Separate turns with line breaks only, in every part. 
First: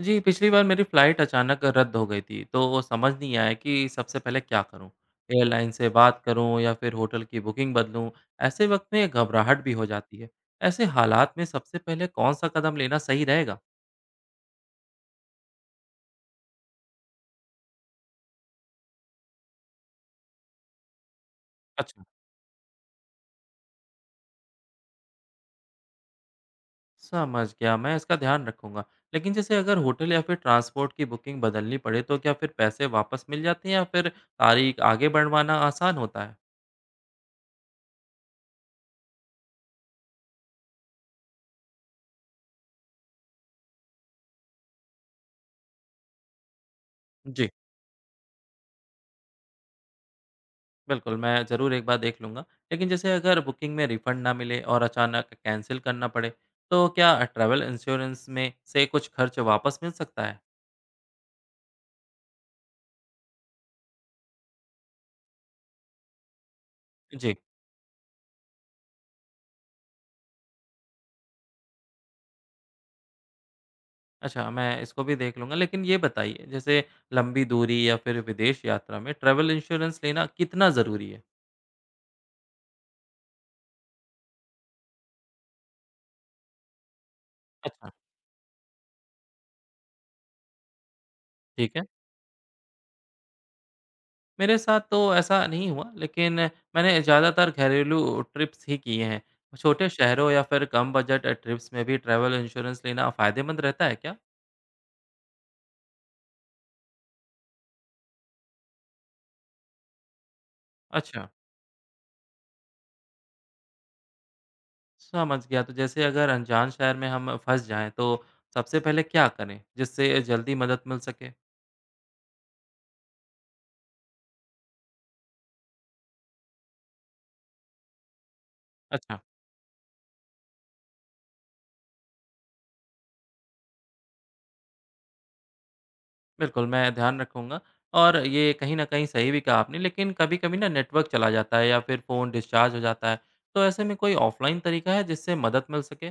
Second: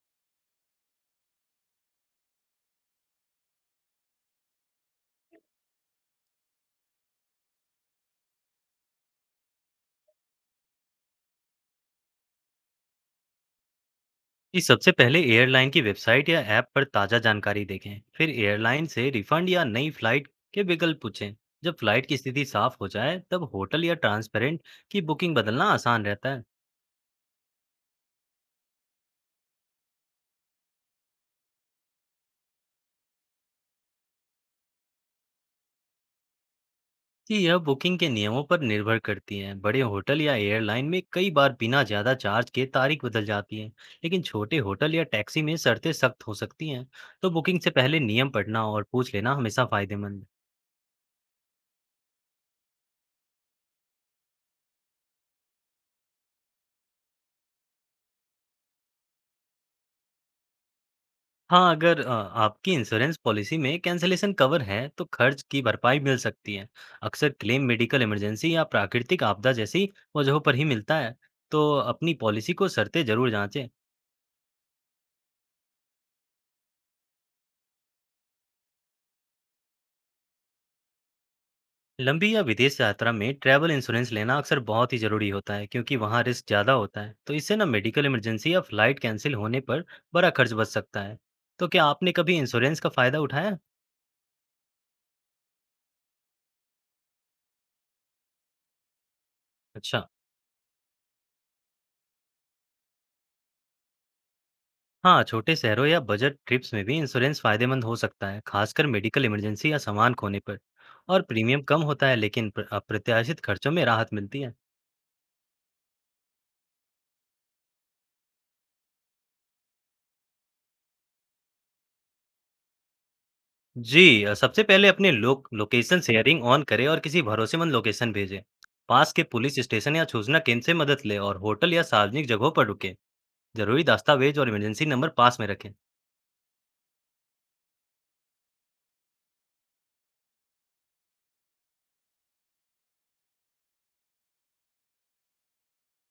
जी, पिछली बार मेरी फ़्लाइट अचानक रद्द हो गई थी, तो वो समझ नहीं आया कि सबसे पहले क्या करूँ? एयरलाइन से बात करूँ या फिर होटल की बुकिंग बदलूँ? ऐसे वक़्त में घबराहट भी हो जाती है। ऐसे हालात में सबसे पहले कौन-सा कदम लेना सही रहेगा?
जी, सबसे पहले एयरलाइन की वेबसाइट या ऐप पर ताज़ा जानकारी देखें। फिर एयरलाइन से रिफंड या नई फ्लाइट के विकल्प पूछें। जब
अच्छा।
फ्लाइट की स्थिति साफ हो जाए, तब होटल या ट्रांसपेरेंट की बुकिंग बदलना आसान रहता है।
समझ गया, मैं इसका ध्यान रखूँगा। लेकिन जैसे अगर होटल या फिर ट्रांसपोर्ट की बुकिंग बदलनी पड़े, तो क्या फिर पैसे वापस मिल जाते हैं या फिर तारीख आगे बढ़वाना आसान होता है?
जी, यह बुकिंग के नियमों पर निर्भर करती है। बड़े होटल या एयरलाइन में कई बार बिना ज़्यादा चार्ज के तारीख बदल जाती है, लेकिन छोटे होटल या टैक्सी में शर्तें सख्त हो सकती हैं। तो
जी।
बुकिंग से पहले नियम पढ़ना और पूछ लेना हमेशा फ़ायदेमंद है।
बिल्कुल, मैं ज़रूर एक बार देख लूँगा। लेकिन जैसे अगर बुकिंग में रिफंड ना मिले और अचानक कैंसल करना पड़े, तो क्या ट्रैवल इंश्योरेंस में से कुछ खर्च वापस मिल सकता है?
हाँ, अगर आपकी इंश्योरेंस पॉलिसी में कैंसलेशन कवर है, तो खर्च की भरपाई मिल सकती है। अक्सर
जी।
क्लेम मेडिकल इमरजेंसी या प्राकृतिक आपदा जैसी वजहों पर ही मिलता है। तो अपनी पॉलिसी को शर्तें ज़रूर जांचें।
अच्छा, मैं इसको भी देख लूँगा। लेकिन ये बताइए, जैसे लंबी दूरी या फिर विदेश यात्रा में ट्रैवल इंश्योरेंस लेना कितना ज़रूरी है?
लंबी या विदेश यात्रा में ट्रैवल इंश्योरेंस लेना अक्सर बहुत ही ज़रूरी होता है, क्योंकि वहाँ रिस्क ज़्यादा होता है। तो इससे ना
अच्छा,
मेडिकल इमरजेंसी या फ्लाइट कैंसिल होने पर बड़ा खर्च बच सकता है। तो
ठीक है।
क्या आपने कभी इंश्योरेंस का फ़ायदा उठाया?
मेरे साथ तो ऐसा नहीं हुआ, लेकिन मैंने ज़्यादातर घरेलू ट्रिप्स ही किए हैं। छोटे
अच्छा।
शहरों या फिर कम बजट ट्रिप्स में भी ट्रैवल इंश्योरेंस लेना फ़ायदेमंद रहता है क्या?
हाँ, छोटे शहरों या बजट ट्रिप्स में भी इंश्योरेंस फायदेमंद हो सकता है, खासकर मेडिकल इमरजेंसी या सामान खोने पर। और
अच्छा।
प्रीमियम कम होता है, लेकिन अप्रत्याशित खर्चों में राहत मिलती है।
समझ गया। तो जैसे अगर अनजान शहर में हम फँस जाएँ तो सबसे पहले क्या करें जिससे जल्दी मदद मिल सके?
जी, सबसे पहले अपने लोकेशन शेयरिंग ऑन करें और किसी भरोसेमंद लोकेशन भेजें। पास
अच्छा।
के पुलिस स्टेशन या सूचना केंद्र से मदद लें और होटल या सार्वजनिक जगहों पर रुकें। जरूरी दस्तावेज और इमरजेंसी नंबर पास में रखें।
बिल्कुल, मैं ध्यान रखूँगा और ये कहीं न कहीं सही भी कहा आपने लेकिन कभी-कभी ना नेटवर्क चला जाता है या फिर फ़ोन डिस्चार्ज हो जाता है। तो ऐसे में कोई ऑफ़लाइन तरीका है जिससे मदद मिल सके?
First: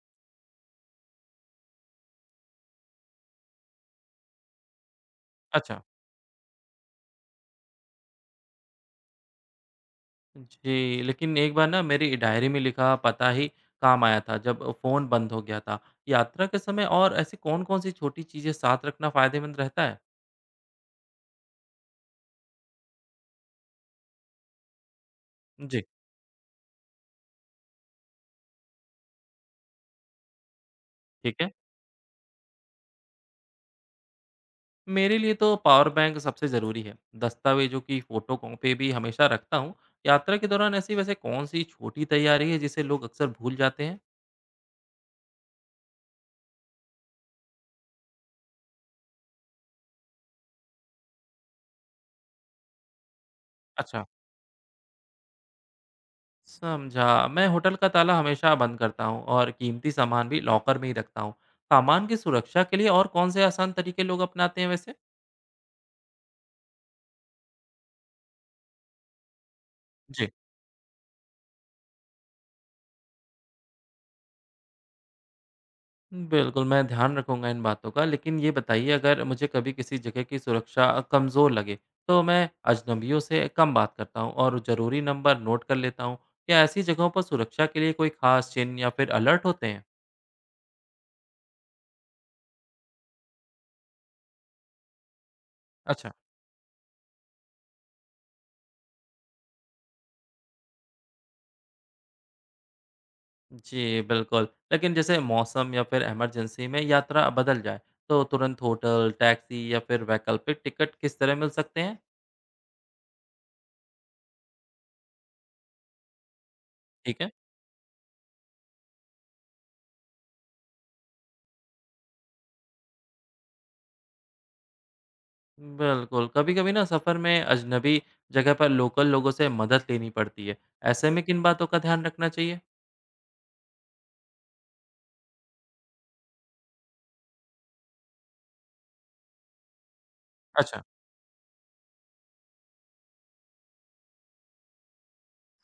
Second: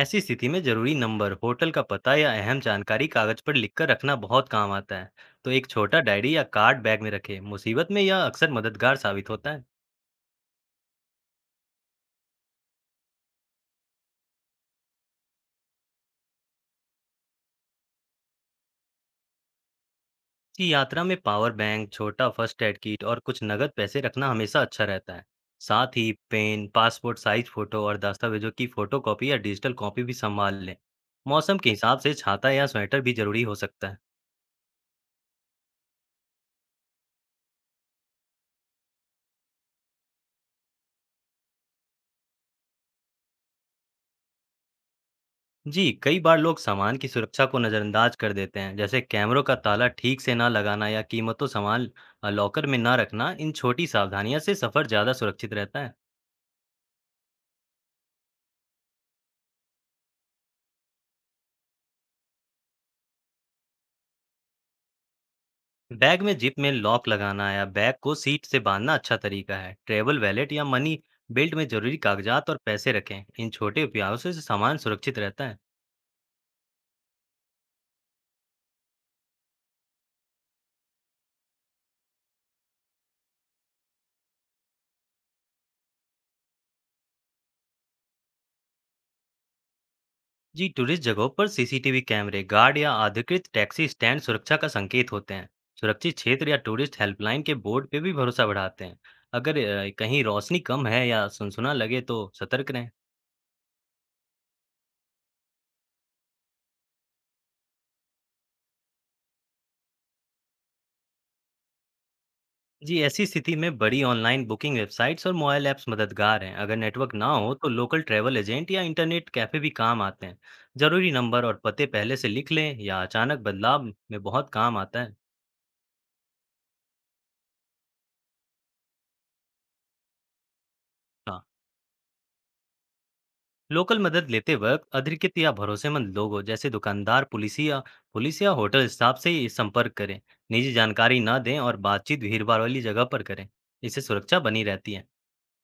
ऐसी स्थिति में जरूरी नंबर, होटल का पता या अहम जानकारी कागज पर लिखकर रखना बहुत काम आता है। तो एक
अच्छा।
छोटा डायरी या कार्ड बैग में रखें। मुसीबत में यह अक्सर मददगार साबित होता है।
जी, लेकिन एक बार ना मेरी डायरी में लिखा पता ही काम आया था जब फ़ोन बंद हो गया था। यात्रा के समय और ऐसी कौन-कौन सी छोटी चीज़ें साथ रखना फ़ायदेमंद रहता है?
कि यात्रा में पावर बैंक, छोटा फर्स्ट एड किट और कुछ नगद पैसे रखना हमेशा अच्छा रहता है।
जी।
साथ ही पेन, पासपोर्ट साइज फोटो और दस्तावेजों की फोटो कॉपी या डिजिटल कॉपी भी संभाल लें।
ठीक है।
मौसम के हिसाब से छाता या स्वेटर भी जरूरी हो सकता है।
मेरे लिए तो पावर बैंक सबसे ज़रूरी है। दस्तावेज़ों की फ़ोटो कॉपी भी हमेशा रखता हूँ। यात्रा के दौरान ऐसी वैसे कौन-सी छोटी तैयारी है जिसे लोग अक्सर भूल जाते हैं?
जी, कई बार लोग सामान की सुरक्षा को नज़रअंदाज कर देते हैं, जैसे कैमरों का ताला ठीक से ना लगाना या कीमती सामान लॉकर में ना रखना। इन छोटी
अच्छा
सावधानियों से सफ़र ज़्यादा सुरक्षित रहता है।
समझा। मैं होटल का ताला हमेशा बंद करता हूँ और कीमती सामान भी लॉकर में ही रखता हूँ। सामान की सुरक्षा के लिए और कौन से आसान तरीके लोग अपनाते हैं वैसे?
बैग में ज़िप में लॉक लगाना या बैग को सीट से बाँधना अच्छा तरीका है। ट्रैवल
जी
वॉलेट या मनी बेल्ट में ज़रूरी कागज़ात और पैसे रखें। इन छोटे उपायों से सामान सुरक्षित रहता है।
बिल्कुल, मैं ध्यान रखूँगा इन बातों का। लेकिन ये बताइए अगर मुझे कभी किसी जगह की सुरक्षा कमज़ोर लगे, तो मैं अजनबियों से कम बात करता हूँ और ज़रूरी नंबर नोट कर लेता हूँ। क्या ऐसी जगहों पर सुरक्षा के लिए कोई ख़ास चिन्ह या फिर अलर्ट होते हैं?
जी, टूरिस्ट जगहों पर सीसीटीवी कैमरे, गार्ड या अधिकृत टैक्सी स्टैंड सुरक्षा का संकेत होते हैं।
अच्छा
सुरक्षित क्षेत्र या टूरिस्ट हेल्पलाइन के बोर्ड पे भी भरोसा बढ़ाते हैं। अगर कहीं रोशनी कम है या सुनसुना लगे तो सतर्क रहें।
जी, बिल्कुल। लेकिन जैसे मौसम या फिर इमरजेंसी में यात्रा बदल जाए, तो तुरंत होटल, टैक्सी या फिर वैकल्पिक टिकट किस तरह मिल सकते हैं?
जी, ऐसी स्थिति में बड़ी ऑनलाइन बुकिंग वेबसाइट्स और मोबाइल ऐप्स मददगार हैं। अगर नेटवर्क
ठीक
ना
है।
हो तो लोकल ट्रैवल एजेंट या इंटरनेट कैफे भी काम आते हैं। जरूरी नंबर और पते पहले से लिख लें या अचानक बदलाव में बहुत काम आता
बिल्कुल, कभी-कभी ना सफ़र में अजनबी जगह पर लोकल लोगों से मदद लेनी पड़ती है, ऐसे में
है।
किन बातों का ध्यान रखना चाहिए?
लोकल मदद लेते वक्त अधिकृत या भरोसेमंद लोगों जैसे दुकानदार, पुलिस या होटल स्टाफ से ही संपर्क करें। निजी
अच्छा।
जानकारी ना दें और बातचीत भीड़-भाड़ वाली जगह पर करें। इससे सुरक्षा बनी रहती है।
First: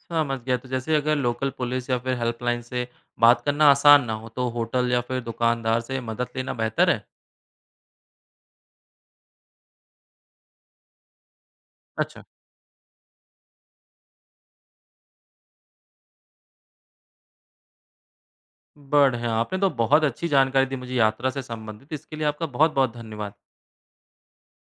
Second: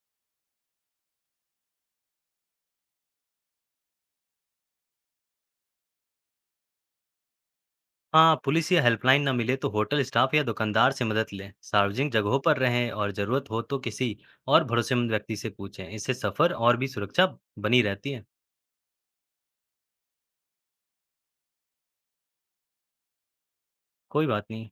समझ गया, तो जैसे अगर लोकल पुलिस या फिर हेल्पलाइन से बात करना आसान ना हो, तो होटल या फिर दुकानदार से मदद लेना बेहतर है?
हाँ, पुलिस या हेल्पलाइन ना मिले तो होटल स्टाफ या दुकानदार से मदद लें। सार्वजनिक
अच्छा।
जगहों पर रहें और जरूरत हो तो किसी और भरोसेमंद व्यक्ति से पूछें। इससे सफर और भी सुरक्षा बनी रहती है।
बढ़िया, आपने तो बहुत अच्छी जानकारी दी मुझे यात्रा से संबंधित, इसके लिए आपका बहुत-बहुत धन्यवाद।
कोई बात नहीं।